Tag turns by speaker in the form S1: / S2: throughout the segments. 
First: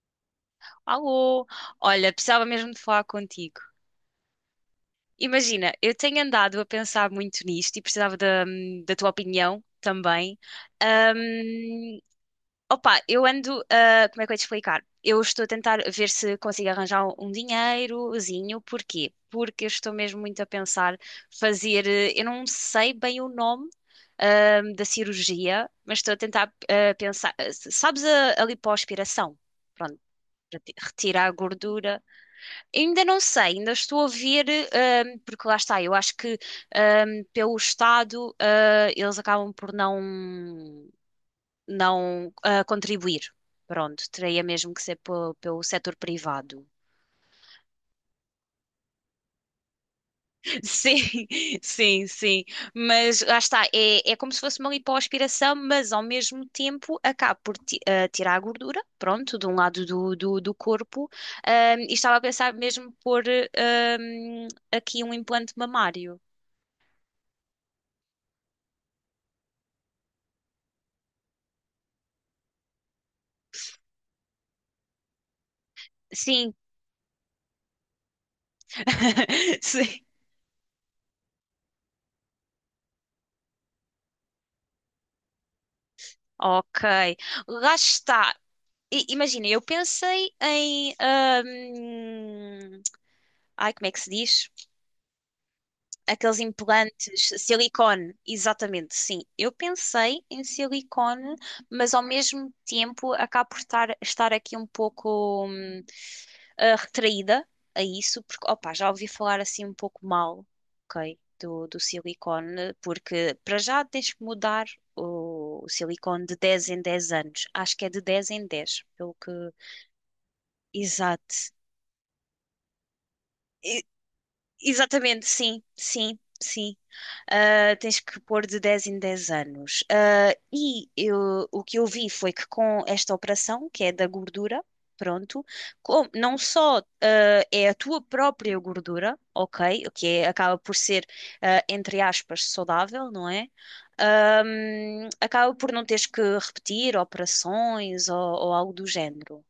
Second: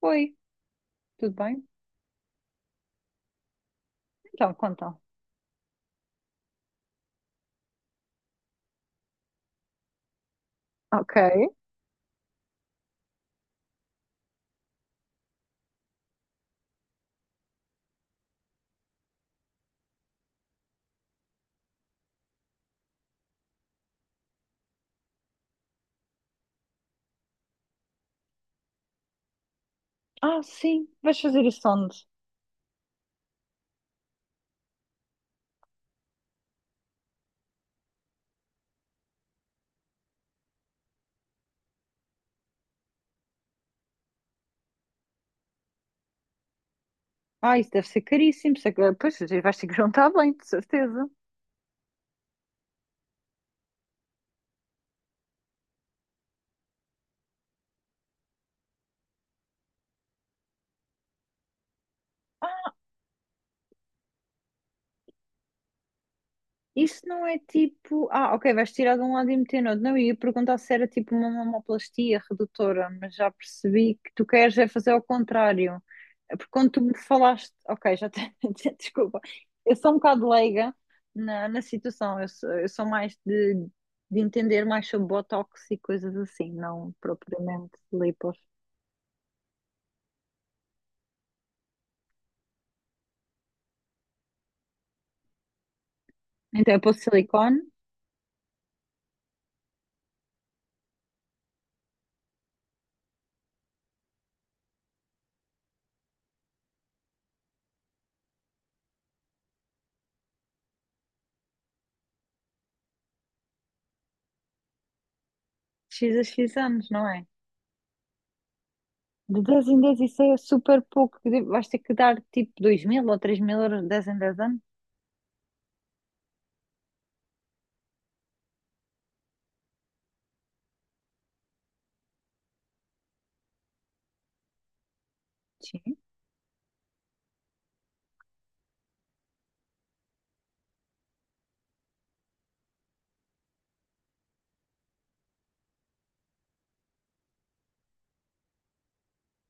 S1: Oi, tudo
S2: Alô,
S1: bem?
S2: olha, precisava mesmo de falar contigo.
S1: Então, contam.
S2: Imagina, eu tenho andado a pensar muito nisto e precisava da tua opinião também.
S1: Ok.
S2: Ahm, Opa, eu ando, como é que eu ia te explicar? Eu estou a tentar ver se consigo arranjar um dinheirozinho. Porquê? Porque eu estou mesmo muito a pensar fazer, eu não sei bem o nome, da cirurgia, mas estou a tentar, pensar. Sabes a lipoaspiração? Pronto,
S1: Ah, sim, vais
S2: retirar a
S1: fazer isso
S2: gordura.
S1: onde?
S2: Ainda não sei, ainda estou a ver, porque lá está, eu acho que pelo Estado eles acabam por não, não contribuir. Pronto, teria mesmo que ser pelo setor privado.
S1: Ah, isso deve ser caríssimo. Pois, vais ter que juntar bem, de
S2: Sim,
S1: certeza.
S2: sim, sim. Mas lá está, é como se fosse uma lipoaspiração, mas ao mesmo tempo acaba por tirar a gordura, pronto, de um lado do corpo. E estava a pensar mesmo por aqui um implante mamário.
S1: Isso não é tipo, ah, ok, vais tirar de um lado e meter no outro. Não, eu ia perguntar se era tipo uma mamoplastia redutora, mas já percebi que tu queres é fazer ao contrário. É porque
S2: Sim,
S1: quando tu me falaste, ok, já tenho, desculpa, eu
S2: sim.
S1: sou um bocado leiga na situação, eu sou mais de entender mais sobre botox e coisas assim,
S2: Ok,
S1: não propriamente
S2: lá está.
S1: lipos.
S2: Imagina, eu pensei em, ai, como é que se diz? Aqueles
S1: Então é posto
S2: implantes
S1: silicone,
S2: silicone, exatamente, sim. Eu pensei em silicone, mas ao mesmo tempo acabo por estar aqui um pouco, retraída a isso, porque, opá, já ouvi falar assim um pouco mal, ok, do silicone, porque para já tens que mudar o
S1: x a
S2: silicone de
S1: x
S2: 10 em
S1: anos, não
S2: 10
S1: é?
S2: anos. Acho que é de 10 em 10 pelo que.
S1: De 10 em 10 isso é super pouco.
S2: Exato.
S1: Vais ter que dar tipo 2000 ou 3000 euros
S2: E-
S1: de 10 em dez anos.
S2: exatamente, sim, sim, sim. Tens que pôr de 10 em 10 anos. Ah, o que eu vi foi que com esta operação, que é da gordura, pronto,
S1: Sim.
S2: não só é a tua própria gordura, ok, acaba por ser, entre aspas, saudável, não é? Acaba por não teres que repetir operações ou algo do género.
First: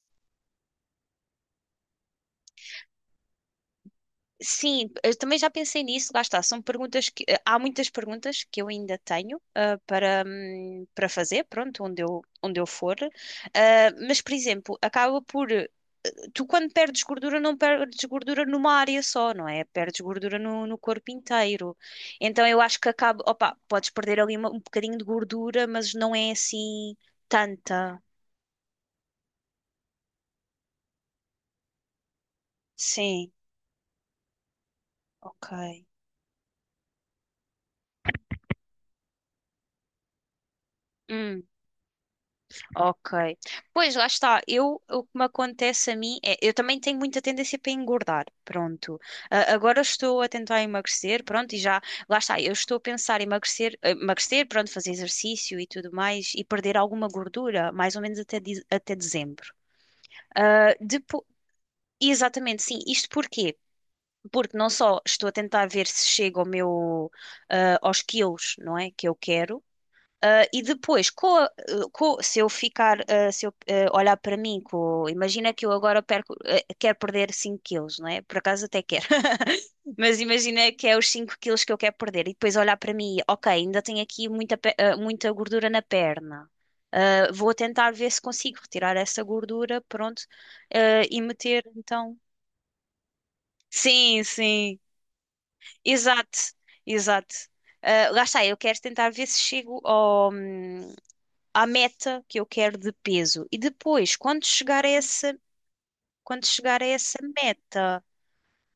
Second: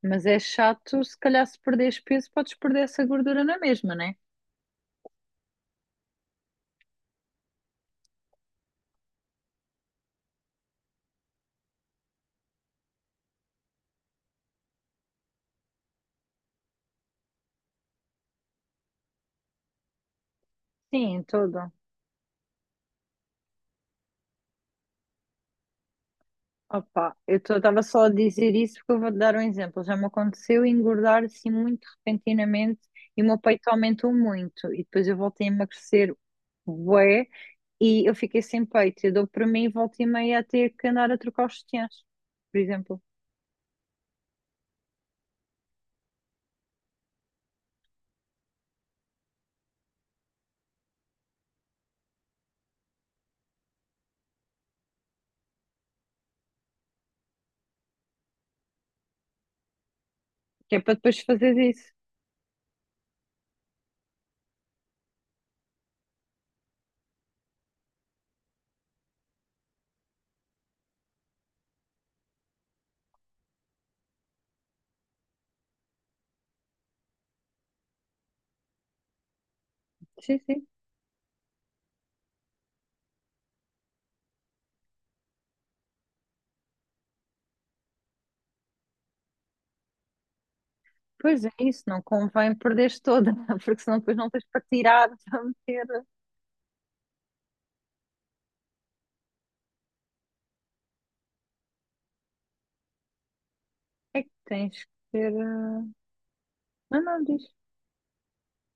S1: Mas é chato, se calhar se perderes peso, podes perder essa gordura na mesma, né?
S2: Sim, eu também já pensei nisso, lá está. São perguntas que há muitas perguntas que eu ainda tenho para, para fazer, pronto, onde eu for. Ah, mas, por exemplo, acaba por tu quando perdes gordura, não perdes gordura numa área só, não é? Perdes gordura no corpo
S1: Sim, em todo.
S2: inteiro. Então eu acho que acaba, opa, podes perder ali um bocadinho de gordura, mas não é assim
S1: Opa, eu estava
S2: tanta.
S1: só a dizer isso porque eu vou-te dar um exemplo. Já me aconteceu engordar assim muito repentinamente e o
S2: Sim,
S1: meu peito aumentou muito. E depois eu voltei
S2: ok.
S1: a emagrecer bué e eu fiquei sem peito. Eu dou para mim e volta e meia a ter que andar a
S2: Hum.
S1: trocar os sutiãs, por exemplo.
S2: Ok. Pois, lá está. Eu, o que me acontece a mim é, eu também tenho muita tendência para engordar. Pronto. Ah, agora estou a tentar emagrecer, pronto, e já, lá está. Eu estou a pensar em emagrecer, pronto, fazer exercício e tudo mais e perder alguma gordura, mais ou menos até, até dezembro. Ah,
S1: Que é para depois fazeres isso.
S2: Exatamente, sim. Isto porquê? Porque não só estou a tentar ver se chego ao meu, aos quilos, não é? Que eu quero. Ah, e depois, se eu ficar, se eu olhar para mim, imagina que eu agora quero perder 5 quilos, não é? Por acaso até quero. Mas
S1: Sim, sim.
S2: imagina que é os 5 quilos que eu quero perder. E depois olhar para mim, ok, ainda tenho aqui muita gordura na perna. Ah, vou tentar ver se consigo retirar essa gordura, pronto, e
S1: Pois é
S2: meter,
S1: isso, não
S2: então.
S1: convém perderes toda, porque senão depois
S2: Sim,
S1: não tens para
S2: sim,
S1: tirar, para meter.
S2: exato, exato. Ah, lá está, eu quero tentar ver se chego ao, à meta que eu quero de peso. E depois,
S1: É que tens que ter.
S2: quando chegar a
S1: Não,
S2: essa
S1: não, diz.
S2: meta,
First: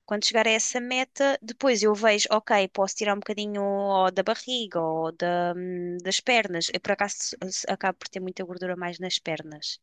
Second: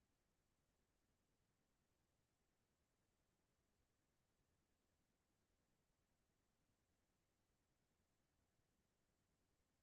S2: quando chegar a essa meta, depois eu vejo, ok, posso tirar um bocadinho da barriga ou das pernas. Eu, por acaso, acabo por ter muita gordura mais nas pernas.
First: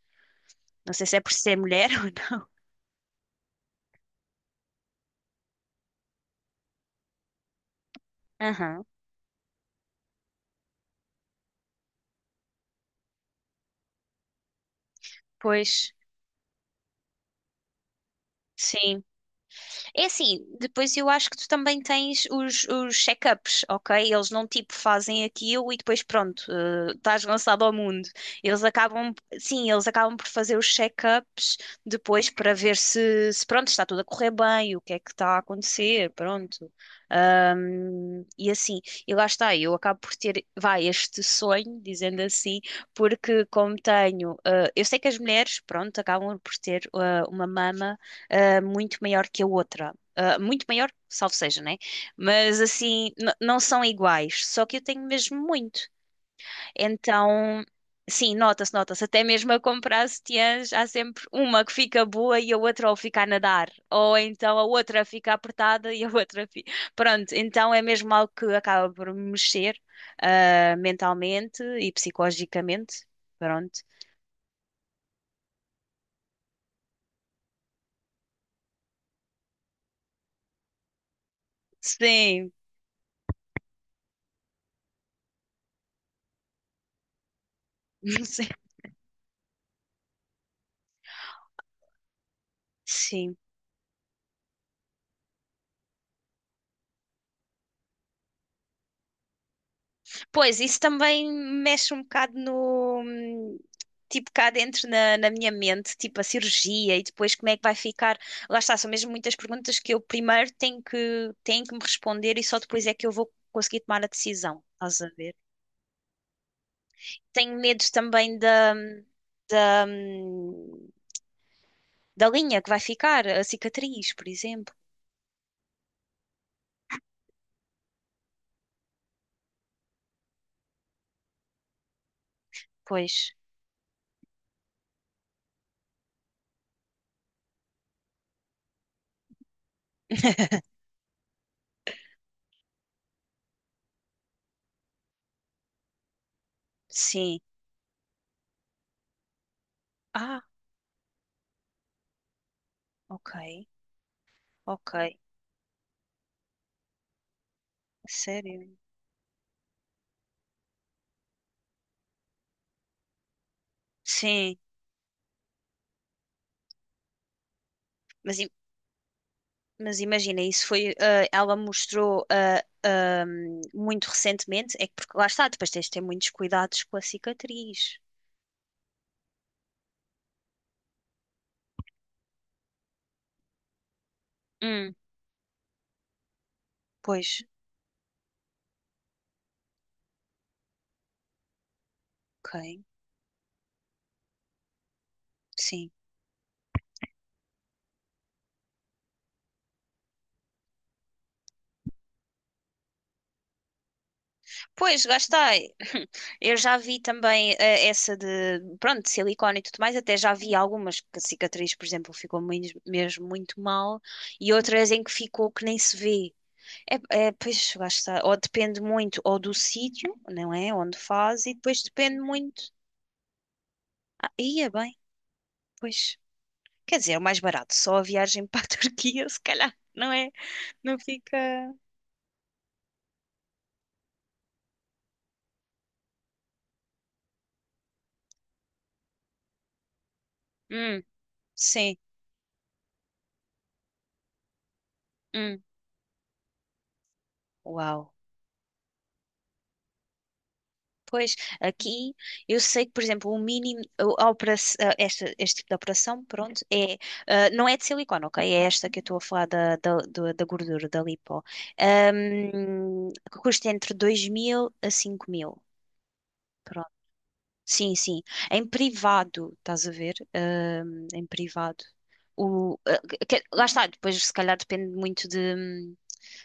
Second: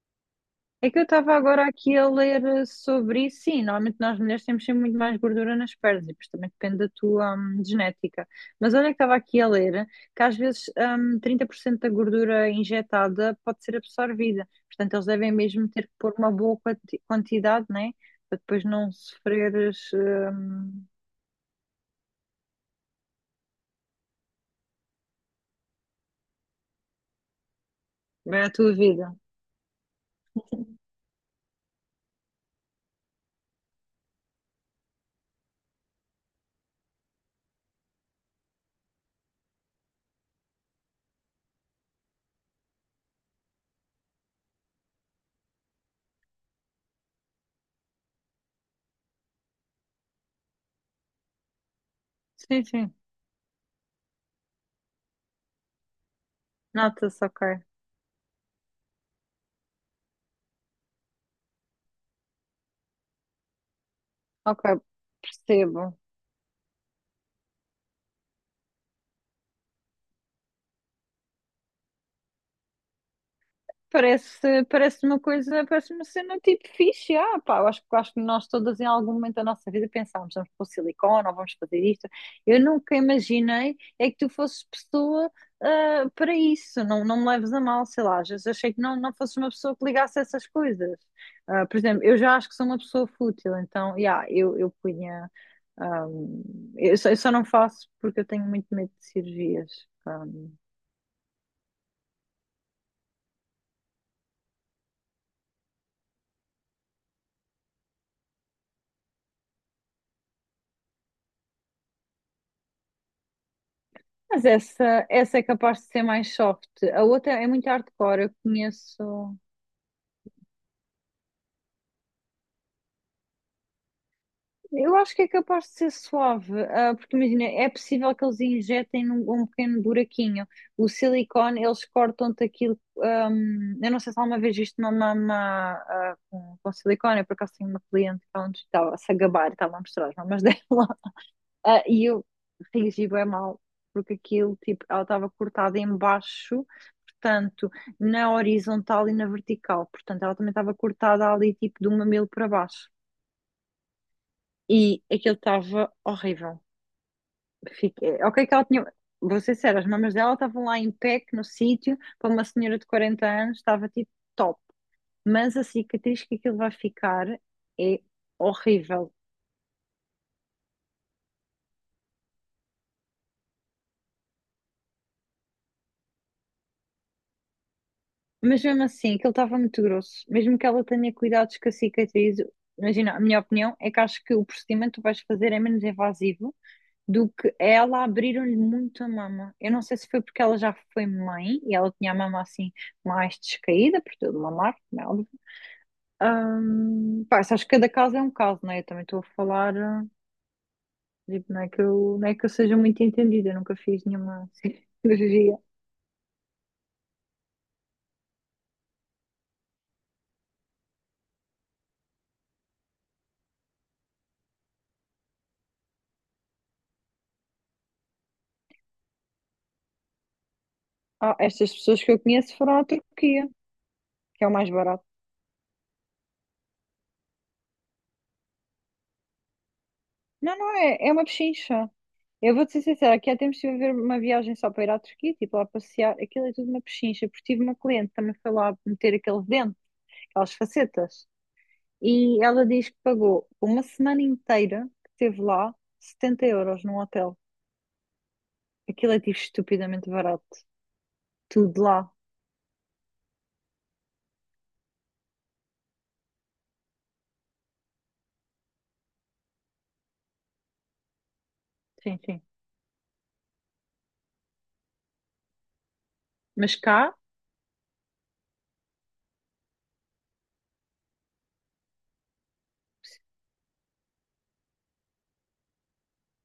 S1: É
S2: Não
S1: que eu
S2: sei se é por
S1: estava
S2: ser
S1: agora
S2: mulher
S1: aqui a
S2: ou
S1: ler
S2: não.
S1: sobre isso. Sim, normalmente nós mulheres temos sempre muito mais gordura nas pernas e depois também depende da tua genética. Mas
S2: Aham,
S1: olha que estava aqui a ler que às vezes 30% da gordura injetada pode ser absorvida. Portanto, eles devem mesmo ter
S2: pois,
S1: que pôr uma boa quantidade, né? Para depois não
S2: sim.
S1: sofreres
S2: É assim, depois eu acho que tu também tens os check-ups, ok? Eles não tipo fazem aquilo e depois pronto, estás lançado ao mundo.
S1: bem a
S2: Eles
S1: tua vida.
S2: acabam, sim, eles acabam por fazer os check-ups depois para ver se pronto, está tudo a correr bem, o que é que está a acontecer, pronto. E assim, e lá está, eu acabo por ter, vai, este sonho, dizendo assim, porque como tenho, eu sei que as mulheres, pronto, acabam por ter uma mama muito maior que a outra. Ah, muito maior, salvo seja, né? Mas
S1: Sim, sim.
S2: assim, não são iguais, só que eu tenho mesmo muito.
S1: Nota-se, ok.
S2: Então, sim, nota-se, nota-se. Até mesmo a comprar sutiãs, há sempre uma que fica boa e a outra ou fica a nadar, ou então
S1: Ok,
S2: a outra fica apertada
S1: percebo.
S2: e a outra fica. Pronto, então é mesmo algo que acaba por me mexer, mentalmente e psicologicamente. Pronto.
S1: Parece uma coisa, parece uma cena tipo fixe, ah, pá, eu acho que nós todas em algum momento da nossa vida pensámos, vamos pôr silicone, ou vamos fazer isto.
S2: Sim,
S1: Eu nunca imaginei é que tu fosses pessoa ah, para isso, não, não me leves a mal, sei lá, às vezes achei que não, não fosses uma pessoa que ligasse a essas coisas. Ah, por exemplo, eu já acho que sou uma pessoa
S2: sim.
S1: fútil, então, yeah, eu punha, ah, eu só não faço porque eu tenho muito medo de cirurgias.
S2: Pois, isso também mexe um bocado no, tipo, cá dentro na minha mente, tipo a cirurgia e depois como é que vai ficar. Lá está, são mesmo muitas perguntas que eu primeiro tenho que me responder e só depois é que eu vou conseguir tomar a
S1: Mas
S2: decisão. Estás
S1: essa,
S2: a ver?
S1: essa é capaz de ser mais soft. A outra é
S2: Tenho
S1: muito
S2: medo
S1: hardcore, eu
S2: também
S1: conheço.
S2: da, hum, da linha que vai ficar, a cicatriz, por exemplo.
S1: Eu acho que é capaz de ser suave, ah, porque imagina, é possível que eles injetem num, um pequeno buraquinho. O silicone, eles cortam-te aquilo.
S2: Pois,
S1: Eu não sei se alguma vez viste uma mama ah, com silicone, eu por acaso tenho uma cliente que ela nos estava a se gabar, estava a mostrar as mamas dela. Ah, e eu reagi bem mal, porque aquilo, tipo, ela estava cortada em baixo,
S2: sim.
S1: portanto, na horizontal e na vertical. Portanto, ela
S2: Ah,
S1: também estava cortada ali, tipo, do mamilo para baixo.
S2: ok, ok.
S1: E aquilo estava horrível. Fiquei... Ok, que ela
S2: Sério?
S1: tinha... Vou ser sério, as mamas dela estavam lá em pé, que no sítio, para uma senhora de 40 anos, estava, tipo,
S2: Sim.
S1: top. Mas a cicatriz que aquilo vai ficar é
S2: Mas
S1: horrível.
S2: Mas imagina, isso foi, ela mostrou muito recentemente, é que porque lá está, depois tens de ter muitos cuidados com a cicatriz.
S1: Mas mesmo assim, aquilo estava muito grosso. Mesmo que ela tenha cuidados com a cicatriz, imagina, a minha opinião é que acho que o procedimento
S2: Hum,
S1: que tu vais fazer é menos invasivo do
S2: Pois,
S1: que ela abriram-lhe muito a mama. Eu não sei se foi porque ela já foi mãe e ela tinha a mama assim
S2: ok,
S1: mais descaída, por tudo mamar, como é óbvio.
S2: sim.
S1: Pá, isso acho que cada caso é um caso, não é? Eu também estou a falar, ah, tipo, não é que eu seja muito entendida, eu nunca fiz nenhuma
S2: Pois, lá está.
S1: cirurgia.
S2: Eu já vi também essa de, pronto, de silicone e tudo mais, até já vi algumas que a cicatriz, por exemplo, ficou mesmo muito mal e outras em que ficou que nem se vê. É, é, pois, lá está. Ou depende muito ou do sítio, não é? Onde
S1: Ah,
S2: faz e
S1: estas
S2: depois
S1: pessoas que
S2: depende
S1: eu conheço
S2: muito.
S1: foram à Turquia,
S2: Ah,
S1: que é o
S2: ia
S1: mais
S2: bem.
S1: barato.
S2: Pois, quer dizer, é o mais barato, só a viagem para a Turquia, se calhar, não é?
S1: Não, não,
S2: Não
S1: é, é uma
S2: fica.
S1: pechincha. Eu vou-te ser sincera, aqui há tempos estive a ver uma viagem só para ir à Turquia, tipo lá passear, aquilo é tudo uma pechincha, porque tive uma cliente que também foi lá meter aquele dente, aquelas
S2: Hum,
S1: facetas,
S2: sim,
S1: e ela diz que pagou uma semana inteira que esteve
S2: hum,
S1: lá 70 euros num hotel.
S2: uau.
S1: Aquilo é tipo estupidamente barato,
S2: Pois,
S1: tudo lá.
S2: aqui eu sei que, por exemplo, o mínimo, a operação, este tipo de operação, pronto, não é de silicone, ok? É esta que eu estou a falar da gordura, da lipo,
S1: Sim, sim.
S2: Que custa entre 2.000 a 5.000.
S1: Mas cá,
S2: Sim, sim. Em privado, estás a ver? Em privado. O, ah, Lá está, depois se calhar depende muito de, hum,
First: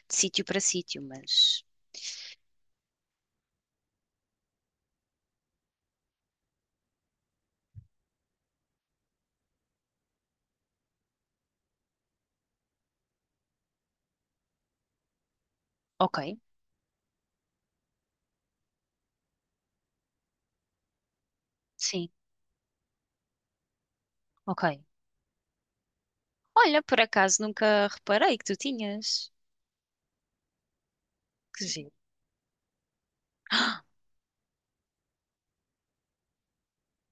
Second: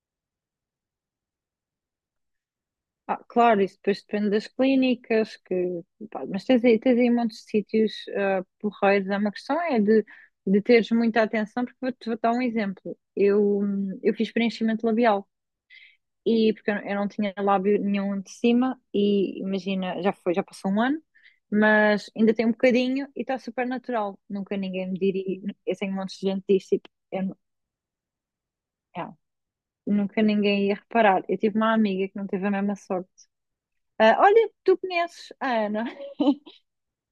S2: de sítio para sítio, mas.
S1: ah, claro, isso depois depende das clínicas, que, pá, mas tens aí montes de sítios ah, porreiros. É uma questão é de teres muita atenção, porque vou-te vou dar um exemplo. Eu fiz preenchimento labial
S2: Ok,
S1: e porque eu, não tinha lábio nenhum de cima e imagina, já foi, já passou um ano, mas
S2: sim,
S1: ainda tem um bocadinho e está super natural. Nunca
S2: ok.
S1: ninguém me diria, eu tenho montes de gente que diz,
S2: Olha,
S1: tipo,
S2: por
S1: eu não-
S2: acaso nunca reparei que tu
S1: é,
S2: tinhas.
S1: nunca ninguém ia reparar. Eu tive
S2: Que
S1: uma
S2: giro.
S1: amiga que não teve a mesma sorte. Ah, olha, tu conheces a Ana?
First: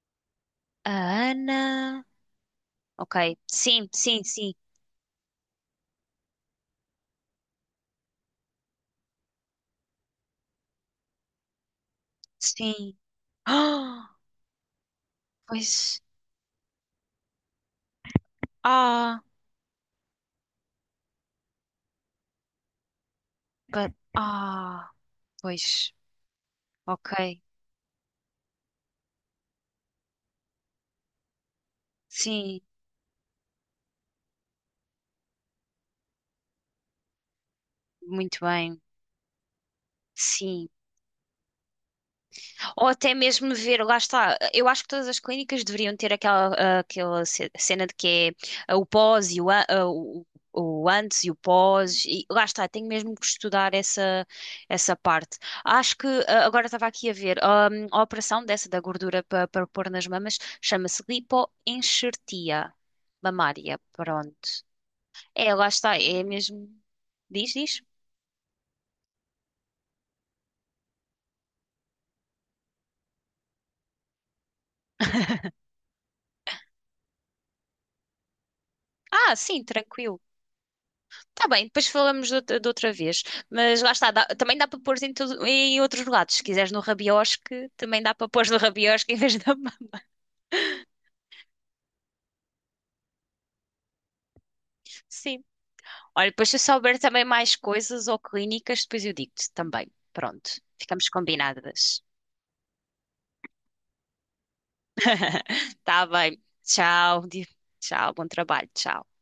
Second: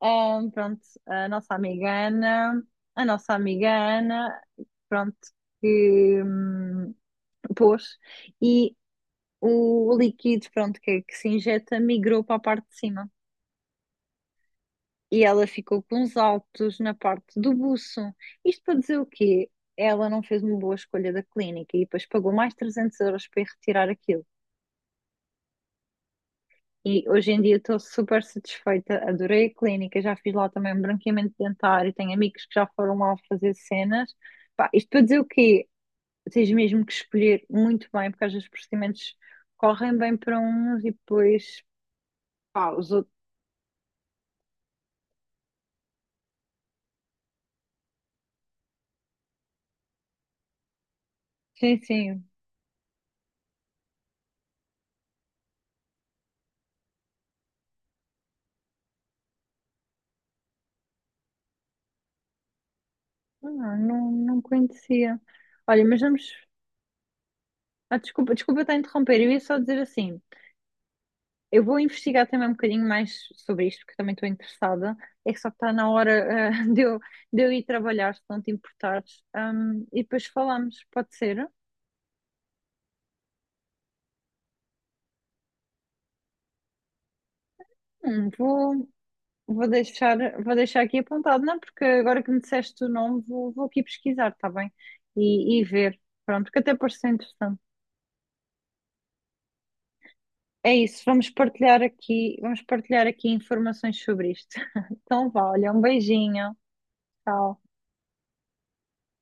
S1: Pronto,
S2: Ah,
S1: a
S2: a
S1: nossa amiga
S2: Ana.
S1: Ana, a
S2: Ok,
S1: nossa amiga
S2: sim, sim,
S1: Ana,
S2: sim,
S1: pronto, que pôs, e o líquido, pronto, que, é que se injeta migrou para a parte de
S2: sim.
S1: cima.
S2: Ah,
S1: E ela ficou
S2: pois.
S1: com os altos na parte do buço. Isto para dizer o
S2: Ah,
S1: quê? Ela não fez uma boa escolha da clínica e depois pagou mais 300 euros para ir retirar
S2: pa-
S1: aquilo.
S2: ah, pois.
S1: E
S2: Ok,
S1: hoje em dia estou super satisfeita, adorei a clínica, já fiz lá também um branqueamento dentário, tenho amigos que
S2: sim,
S1: já foram lá fazer cenas. Pá, isto para dizer o quê? Tens mesmo que escolher muito bem, porque às
S2: muito
S1: vezes os
S2: bem.
S1: procedimentos correm bem para
S2: Sim.
S1: uns e depois, pá,
S2: Ou
S1: os outros.
S2: até mesmo ver, lá está, eu acho que todas as clínicas deveriam ter aquela cena de que é o pós e o antes e o
S1: Sim,
S2: pós, e
S1: sim,
S2: lá está, tenho mesmo que estudar essa parte. Acho que, agora estava aqui a ver, a operação dessa da gordura para pôr nas mamas chama-se lipoenxertia
S1: não,
S2: mamária,
S1: não,
S2: pronto.
S1: não conhecia.
S2: É, lá
S1: Olha,
S2: está,
S1: mas
S2: é
S1: vamos.
S2: mesmo, diz, diz.
S1: Ah, desculpa estar a interromper, eu ia só dizer assim. Eu vou investigar também um bocadinho mais sobre isto, porque também estou interessada. É que só que está na hora, eh, de eu, de eu ir trabalhar, se não te importares.
S2: Ah, sim,
S1: E
S2: tranquilo.
S1: depois falamos, pode
S2: Tá
S1: ser?
S2: bem, depois falamos de outra vez. Mas lá está, também dá para pôr em outros lados. Se quiseres no rabiosque, também dá para
S1: Hum,
S2: pôr no
S1: vou,
S2: rabiosque em vez da
S1: vou
S2: mão.
S1: deixar, vou deixar aqui apontado, não? Porque agora que me disseste o nome, vou aqui pesquisar, está bem?
S2: Sim.
S1: E ver.
S2: Olha, depois
S1: Pronto,
S2: se eu
S1: que até
S2: souber
S1: pareceu
S2: também mais
S1: interessante.
S2: coisas ou clínicas, depois eu digo-te também. Pronto,
S1: É isso,
S2: ficamos combinadas.
S1: vamos partilhar aqui informações sobre isto. Então vá, olha, um
S2: Tá bem.
S1: beijinho.
S2: Tchau.
S1: Tchau.
S2: Tchau, bom trabalho. Tchau.